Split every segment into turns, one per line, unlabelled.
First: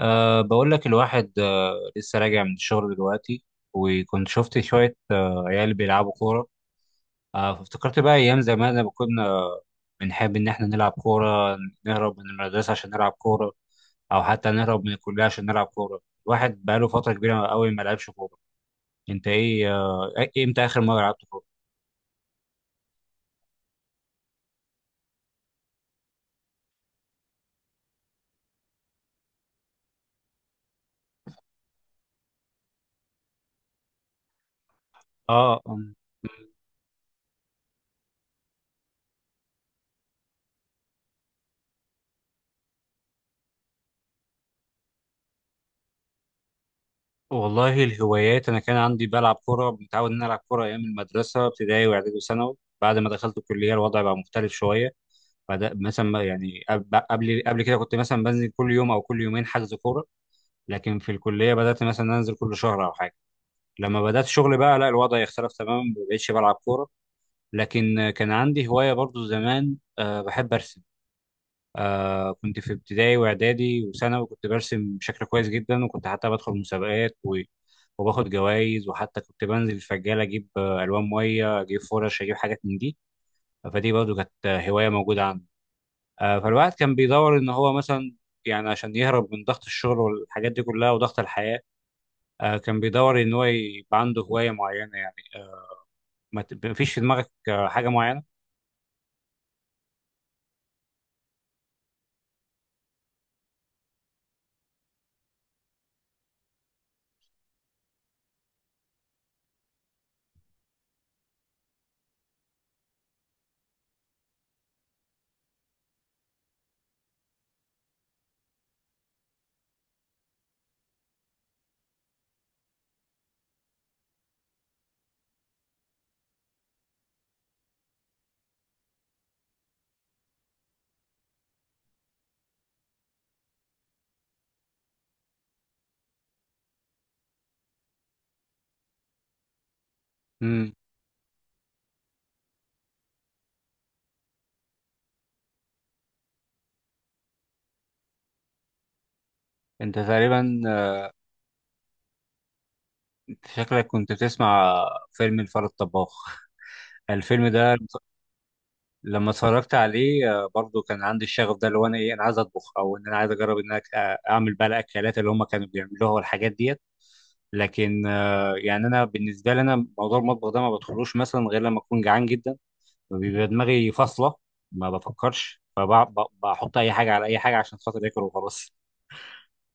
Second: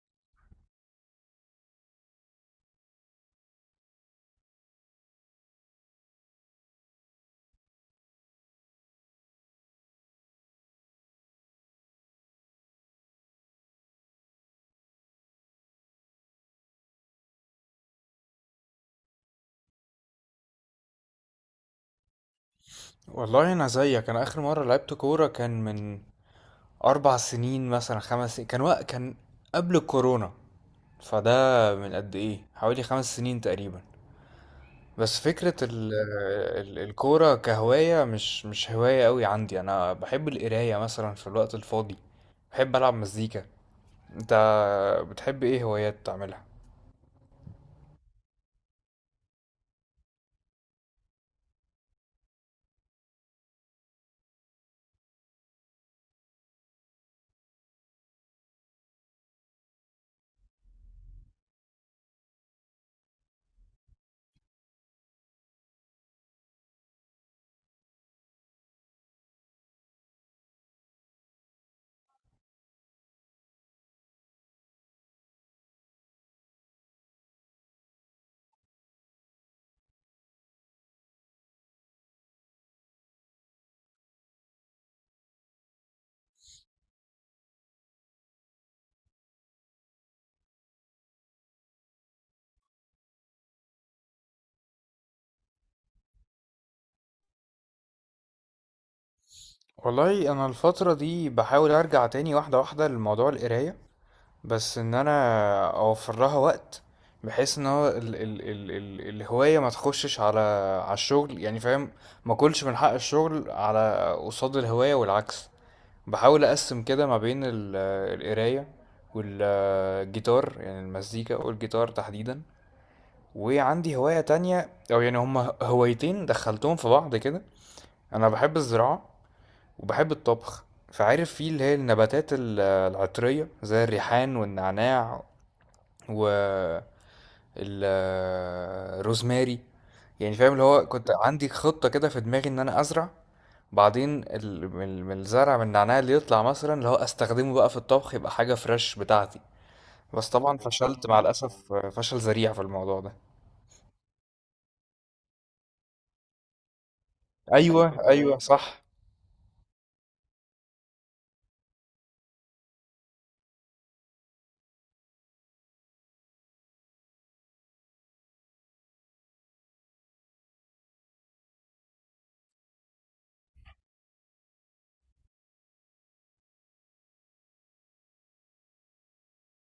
بقول لك الواحد لسه راجع من الشغل دلوقتي. وكنت شفت شوية عيال بيلعبوا كورة. فافتكرت بقى أيام زمان لما كنا بنحب إن إحنا نلعب كورة، نهرب من المدرسة عشان نلعب كورة، أو حتى نهرب من الكلية عشان نلعب كورة. الواحد بقاله فترة كبيرة أوي ما لعبش كورة. أنت إيه، إمتى آخر مرة لعبت كورة؟
والله انا زيك، انا اخر مره لعبت كوره كان من 4 سنين مثلا، 5 سنين. كان قبل الكورونا. فده من قد ايه؟ حوالي 5 سنين تقريبا. بس فكره
آه أم،
الكوره كهوايه، مش هوايه قوي عندي. انا بحب القرايه مثلا في الوقت الفاضي، بحب العب مزيكا. انت بتحب ايه هوايات تعملها؟
والله الهوايات، أنا كان عندي بلعب كورة، متعود إن أنا ألعب كورة أيام المدرسة، ابتدائي وإعدادي وثانوي. بعد ما دخلت الكلية الوضع بقى مختلف شوية. بعد مثلا ما- يعني قبل كده كنت مثلا بنزل كل يوم او كل يومين حجز كوره، لكن في الكليه بدات مثلا انزل كل شهر او حاجه. لما بدات شغل بقى لا، الوضع يختلف تماما، ما بقتش بلعب كوره. لكن كان عندي هوايه برضو زمان، بحب ارسم. كنت في ابتدائي واعدادي وثانوي كنت برسم بشكل كويس جدا، وكنت حتى بدخل مسابقات و وباخد جوائز، وحتى كنت بنزل الفجالة أجيب ألوان مية، أجيب فرش، أجيب حاجات من دي. فدي برضو كانت هواية موجودة عندي. فالواحد كان بيدور ان هو مثلا، يعني عشان يهرب من ضغط الشغل والحاجات دي كلها وضغط الحياة. كان بيدور ان هو يبقى عنده هواية معينة يعني. ما فيش في دماغك حاجة معينة؟
والله انا الفتره دي بحاول ارجع تاني واحده واحده لموضوع القرايه، بس ان انا اوفر لها وقت بحيث ان هو ال ال ال ال الهوايه ما تخشش على على الشغل، يعني فاهم. ما اكلش من حق الشغل على قصاد الهوايه والعكس. بحاول اقسم كده ما بين القرايه والجيتار، يعني المزيكا والجيتار تحديدا. وعندي هوايه تانية، او يعني هما هوايتين دخلتهم في بعض كده: انا بحب الزراعه وبحب الطبخ. فعارف في اللي هي النباتات العطرية زي الريحان والنعناع والروزماري، يعني فاهم اللي
امم.
هو كنت عندي خطة كده في دماغي ان انا ازرع. بعدين من الزرع، من النعناع اللي يطلع مثلا، اللي هو استخدمه بقى في الطبخ يبقى حاجة فريش بتاعتي.
انت
بس
تقريبا
طبعا فشلت مع الأسف فشل ذريع في الموضوع ده.
شكلك كنت بتسمع فيلم الفار الطباخ. الفيلم ده
ايوه ايوه صح.
لما اتفرجت عليه برضو كان عندي الشغف ده، اللي هو انا ايه، انا عايز اطبخ، او ان انا عايز اجرب ان انا اعمل بقى الاكلات اللي هم كانوا بيعملوها والحاجات ديت. لكن يعني انا بالنسبه لي، انا موضوع المطبخ ده ما بدخلوش مثلا غير لما اكون جعان جدا، بيبقى دماغي فاصلة، ما بفكرش، فبحط أي حاجة على أي حاجة عشان خاطر آكل وخلاص.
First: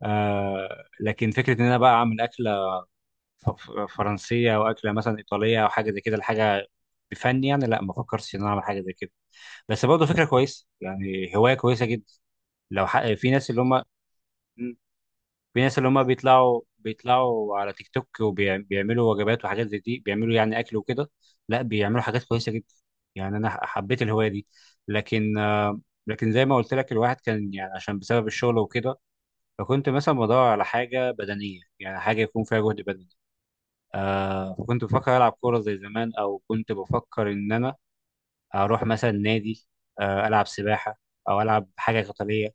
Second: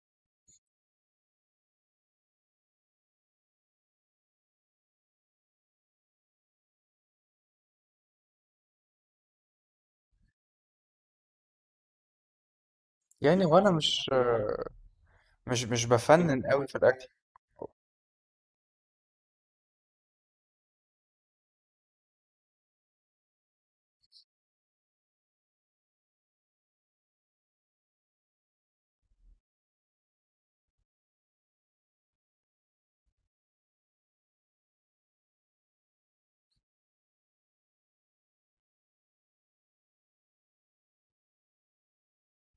لكن فكرة إن أنا بقى أعمل أكلة ف- ف- فرنسية، أو أكلة مثلا إيطالية، أو حاجة زي كده، الحاجة بفن يعني، لا ما فكرتش إن أنا أعمل حاجة زي كده. بس برضه فكرة كويسة، يعني هواية كويسة جدا. في
يعني
ناس اللي
وانا
هم،
مش
في
مش
ناس
مش
اللي هم
بفنن
بيطلعوا
قوي في الاكل.
على تيك توك وبيعملوا وجبات وحاجات زي دي، بيعملوا يعني اكل وكده. لا بيعملوا حاجات كويسه جدا، يعني انا حبيت الهوايه دي. لكن آه، لكن زي ما قلت لك، الواحد كان يعني عشان بسبب الشغل وكده، فكنت مثلا بدور على حاجه بدنيه، يعني حاجه يكون فيها جهد بدني. فكنت بفكر العب كوره زي زمان، او كنت بفكر ان انا اروح مثلا نادي، العب سباحه، او العب حاجه قتاليه،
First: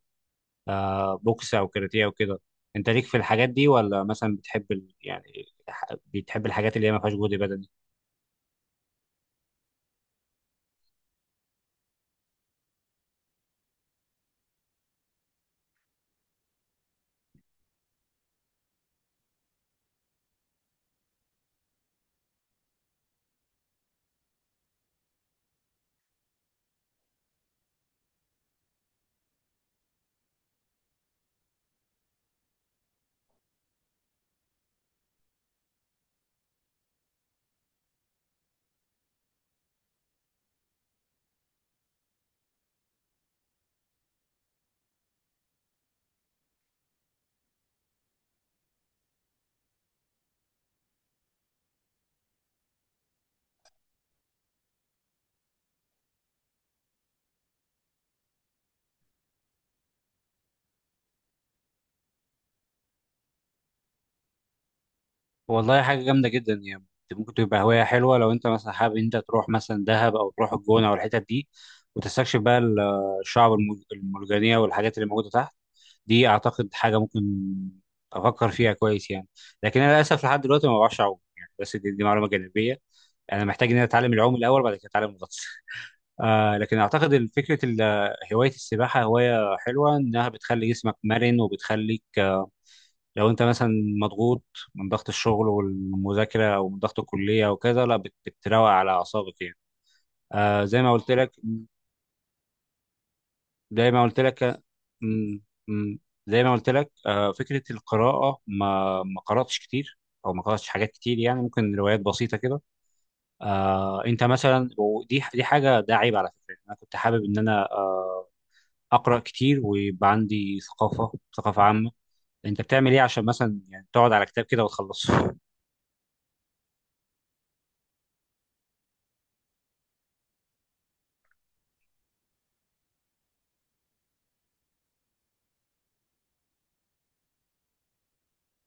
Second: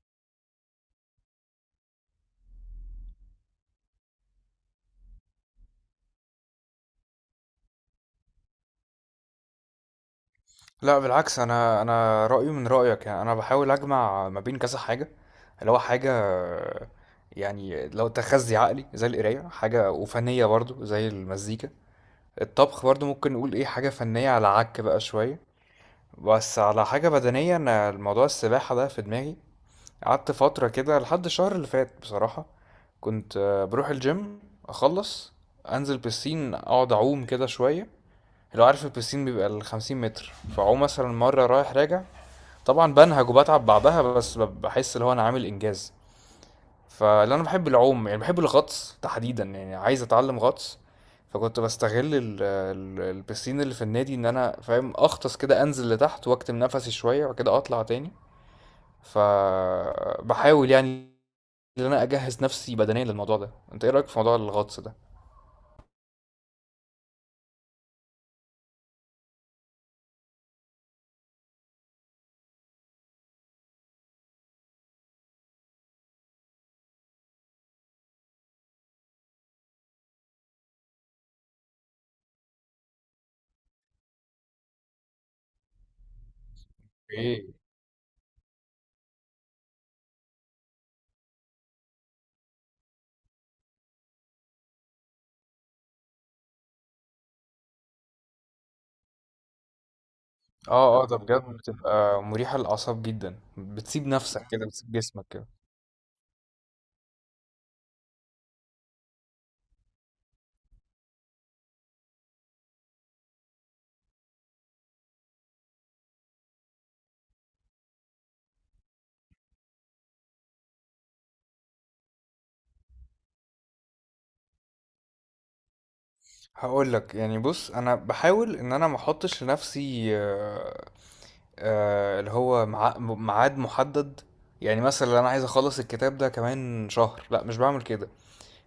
بوكس او كاراتيه او كده. انت ليك في الحاجات دي، ولا مثلا بتحب بتحب الحاجات اللي هي ما فيهاش جهد بدني؟
لا بالعكس، انا رايي من رايك. يعني انا بحاول اجمع ما بين كذا حاجه: اللي هو حاجه يعني لو تخزي عقلي زي القرايه، حاجه وفنيه برضو زي المزيكا، الطبخ برضو ممكن نقول ايه حاجه فنيه على عك بقى شويه. بس على حاجه بدنيه، انا الموضوع السباحه ده في دماغي. قعدت فتره كده لحد الشهر اللي فات بصراحه، كنت بروح الجيم، اخلص انزل بسين، اقعد اعوم كده شويه. لو عارف البسين بيبقى ال50 متر، فاعوم مثلا مرة رايح راجع. طبعًا بانهج وباتعب بعدها، بس باحس اللي هو أنا عامل إنجاز. فلأن أنا باحب العوم، يعني باحب الغطس تحديدًا، يعني عايز أتعلم غطس. فكنت باستغل ال ال البيسين اللي في النادي إن أنا فاهم أغطس كده، أنزل لتحت وأكتم نفسي شوية، وبعد كده أطلع تاني. فباحاول يعني إن أنا أجهز نفسي بدنيًا للموضوع ده. أنت إيه رأيك في موضوع الغطس ده؟
والله حاجه جامده جدا يعني، ممكن تبقى هوايه حلوه لو انت مثلا حابب انت تروح مثلا دهب، او تروح الجونه، او الحتت دي، وتستكشف بقى الشعب المرجانيه والحاجات اللي موجوده تحت. دي اعتقد حاجه ممكن افكر فيها كويس يعني. لكن انا للاسف لحد دلوقتي ما بعرفش اعوم يعني، بس دي معلومه جانبيه. انا محتاج ان انا اتعلم العوم الاول، بعد كده اتعلم الغطس. لكن اعتقد فكره هوايه السباحه هوايه حلوه، انها بتخلي جسمك مرن وبتخليك لو انت مثلا مضغوط من ضغط الشغل والمذاكره، او من ضغط الكليه وكذا، لا بتروق على اعصابك يعني. زي ما
آه، آه،
قلت
ده
لك،
بجد بتبقى مريحة للأعصاب جدًا،
زي ما
بتسيب
قلت لك
نفسك
آه،
كده، بتسيب جسمك
م-
كده.
م- فكره القراءه ما قراتش كتير، او ما قراتش حاجات كتير يعني، ممكن روايات بسيطه كده. انت مثلا، ودي حاجه، ده عيب على فكره، انا كنت حابب ان انا اقرا كتير ويبقى عندي ثقافه عامه. انت بتعمل ايه عشان مثلا يعني تقعد على كتاب كده وتخلصه؟
هاقول لك، يعني بُص، أنا باحاول إن أنا ما احطّش لنفسي اللي هو مع ميعاد مُحدد. يعني مثلًا أنا عايز أخلّص الكتاب ده كمان شهر، لأ مش باعمل كده.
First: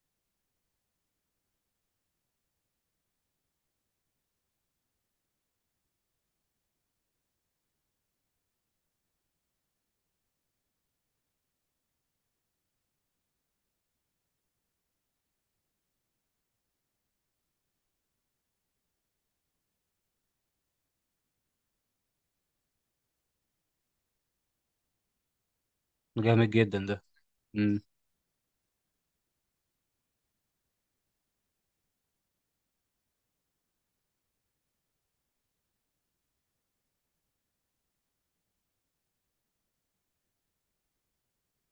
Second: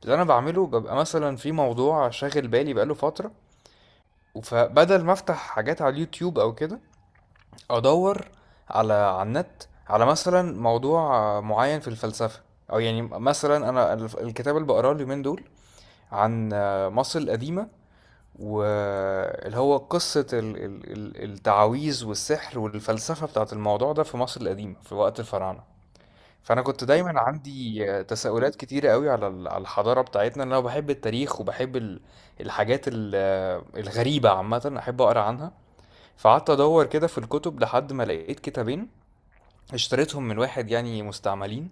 اللي أنا باعمله بابقى مثلًا في موضوع شاغل بالي بقى له فترة، فبدل ما أفتح حاجات على اليوتيوب أو كده، أدوّر على النت على مثلًا موضوع معيّن في الفلسفة. أو يعني مثلًا أنا الف الكتاب اللي باقراه اليومين دول عن مصر القديمة، واللي هو قصة التعاويذ والسحر والفلسفة بتاعت الموضوع ده في مصر القديمة في وقت الفراعنة.
جامد
فأنا
جدا
كنت
ده.
دايما
امم.
عندي تساؤلات كتيرة قوي على الحضارة بتاعتنا، لأن أنا بحب التاريخ وبحب الحاجات الغريبة عامة، أحب أقرأ عنها. فقعدت أدور كده في الكتب لحد ما لقيت كتابين، اشتريتهم من واحد يعني مستعملين.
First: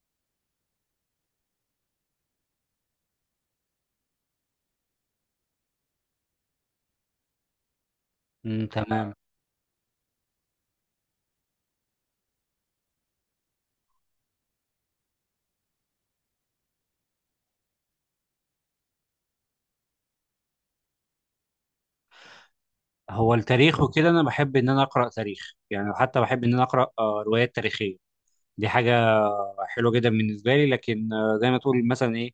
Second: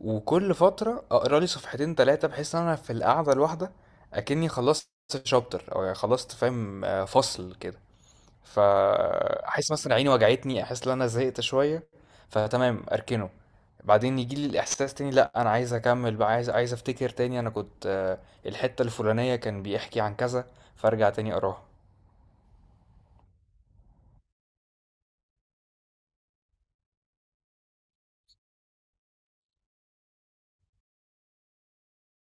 وكل فترة اقرا لي صفحتين 3، بحيث ان انا في القعدة الواحدة اكني خلصت شابتر، او يعني خلصت فاهم فصل كده.
تمام.
فاحس مثلا عيني وجعتني، احس ان انا زهقت شوية، فتمام اركنه. بعدين يجي لي الاحساس تاني: لا انا عايز اكمل بقى، عايز افتكر تاني انا كنت الحتة الفلانية كان بيحكي عن كذا، فارجع تاني اقراها.
هو التاريخ وكده، انا بحب ان انا اقرا تاريخ يعني، حتى بحب ان انا اقرا روايات تاريخيه. دي حاجه حلوه جدا بالنسبه لي. لكن زي ما تقول مثلا ايه،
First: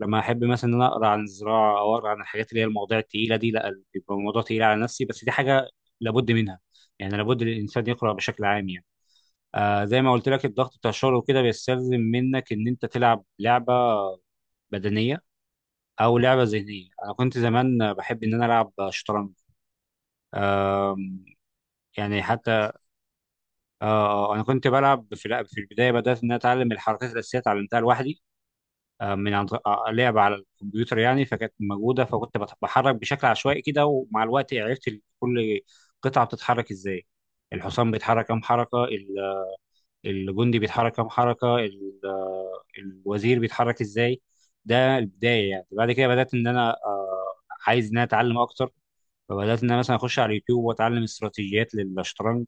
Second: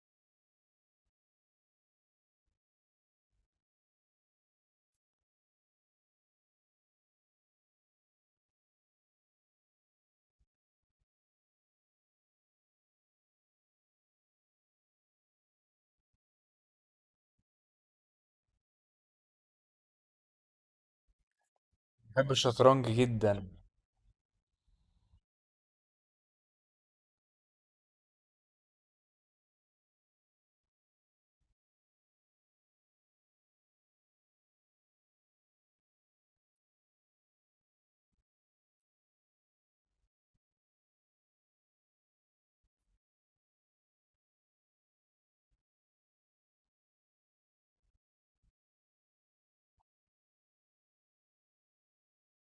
لما احب مثلا ان انا اقرا عن الزراعه، او اقرا عن الحاجات اللي هي المواضيع التقيله دي، لا بيبقى الموضوع تقيل على نفسي. بس دي حاجه لابد منها، يعني لابد الانسان يقرا بشكل عام يعني. زي ما قلت لك الضغط بتاع الشغل وكده بيستلزم منك ان انت تلعب لعبه بدنيه، او لعبه ذهنيه. انا كنت زمان بحب ان انا العب شطرنج. آم، يعني
بحب
حتى،
الشطرنج جدا.
آه انا كنت بلعب في في البدايه بدات ان أنا اتعلم الحركات الاساسيه، اتعلمتها لوحدي من عن طريق- آه، لعبه على الكمبيوتر يعني، فكانت موجوده، فكنت بحرك بشكل عشوائي كده، ومع الوقت عرفت كل قطعه بتتحرك ازاي. الحصان بيتحرك كام حركه، الجندي بيتحرك كام حركه، الوزير بيتحرك ازاي. ده البدايه يعني. بعد كده بدات ان انا عايز ان انا اتعلم اكتر، فبدات ان انا مثلا اخش على اليوتيوب واتعلم استراتيجيات للشطرنج.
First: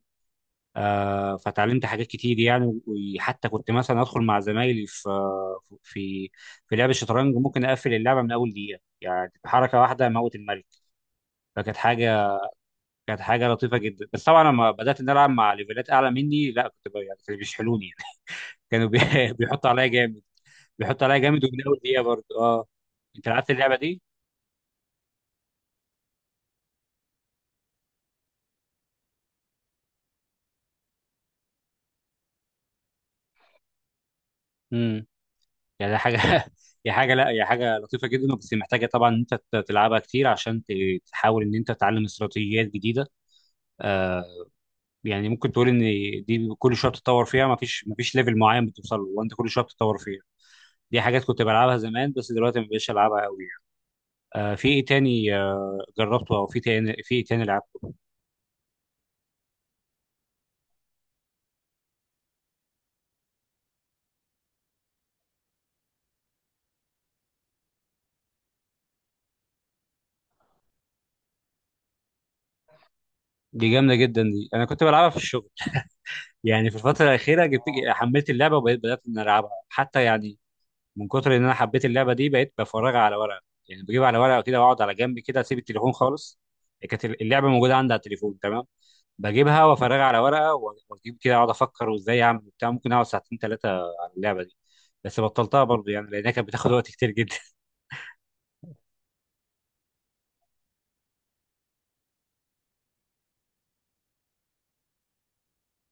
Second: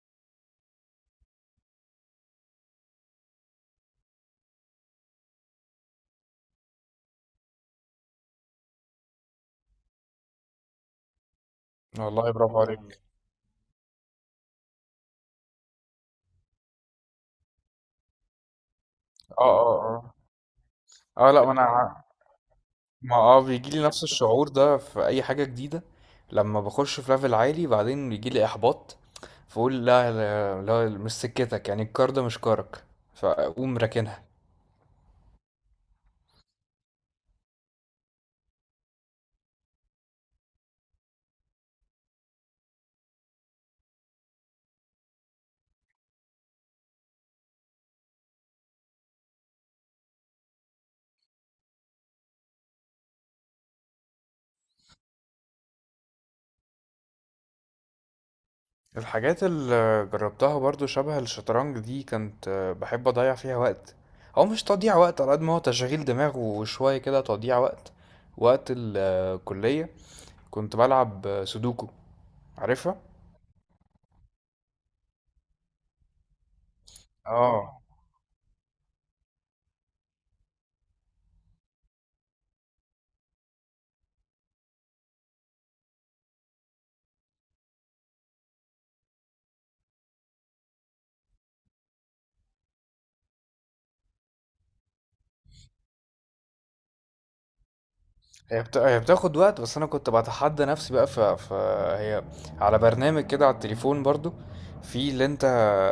فتعلمت حاجات كتير يعني، وحتى كنت مثلا ادخل مع زمايلي في في لعب الشطرنج، ممكن اقفل اللعبه من اول دقيقه يعني، بحركه واحده اموت الملك. فكانت
والله
حاجه
برافو عليك.
كانت حاجه لطيفه جدا. بس طبعا لما بدات ان أنا العب مع ليفلات اعلى مني، لا كنت يعني كانوا بيشحلوني يعني، كانوا بي-
اه
بيحطوا عليا
اه.
جامد. بيحط عليها
اه اه،
جامد
لا ما
ومن اول
انا
دقيقه برضه اه
ما
انت
اه
لعبت
بيجي
اللعبه
لي
دي؟
نفس الشعور ده في اي حاجه جديده. لما بخش في ليفل عالي بعدين بيجي لي احباط، فاقول لا لا، لا مش سكتك، يعني الكار ده مش كارك، فاقوم راكنها.
امم. يعني حاجه هي حاجه لا، هي حاجه لطيفه جدا، بس محتاجه طبعا ان انت تلعبها كتير عشان تحاول ان انت تتعلم استراتيجيات جديده. آه يعني ممكن تقول ان دي كل شويه بتتطور فيها، ما فيش ليفل معين بتوصل له، وانت كل شويه بتتطور فيها. دي حاجات كنت بلعبها زمان بس دلوقتي ما بقتش العبها قوي يعني. في ايه تاني جربته، او في ايه تاني لعبته؟
الحاجات اللي جربتها برضو شبه الشطرنج دي، كنت بحب اضيع فيها وقت. هو مش تضييع وقت على قد ما هو تشغيل دماغ وشويه كده تضييع وقت. وقت الكليه كنت بلعب سودوكو، عارفها؟
دي جامده جدا، دي انا كنت بلعبها في الشغل يعني، في الفترة الأخيرة
اه.
حملت اللعبة، وبقيت إن ألعبها، حتى يعني من كتر إن أنا حبيت اللعبة دي بقيت بفرجها على ورقة. يعني بجيب على ورقة كده وأقعد على جنب كده أسيب التليفون خالص، كانت اللعبة موجودة عندي على التليفون تمام، بجيبها وأفرجها على ورقة وأجيب كده أقعد أفكر وإزاي أعمل وبتاع، ممكن أقعد ساعتين 3 على اللعبة دي. بس بطلتها برضه يعني لأنها كانت بتاخد وقت كتير جدا.
هي بتاخد وقت، بس انا كنت بتحدى نفسي بقى. فهي على برنامج كده على التليفون برضو، في اللي انت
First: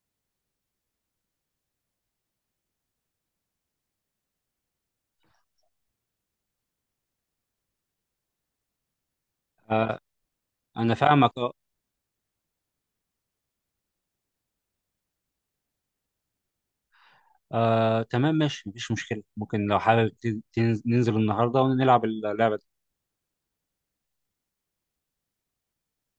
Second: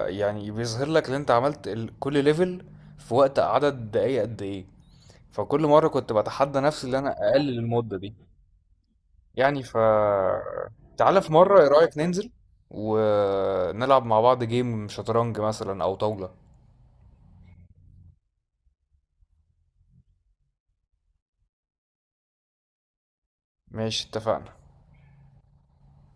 يعني بيظهر لك اللي انت عملت كل ليفل في وقت، عدد دقايق قد ايه. فكل مرة كنت بتحدى نفسي اللي انا اقلل المدة دي. يعني ف،
آه، أنا
تعالى
فاهمك،
في
أه.
مرة، ايه رأيك ننزل ونلعب مع بعض جيم شطرنج مثلا او طاولة؟
آه، تمام ماشي مفيش مشكلة، ممكن لو حابب ننزل النهاردة ونلعب اللعبة دي.
ماشي، اتفقنا.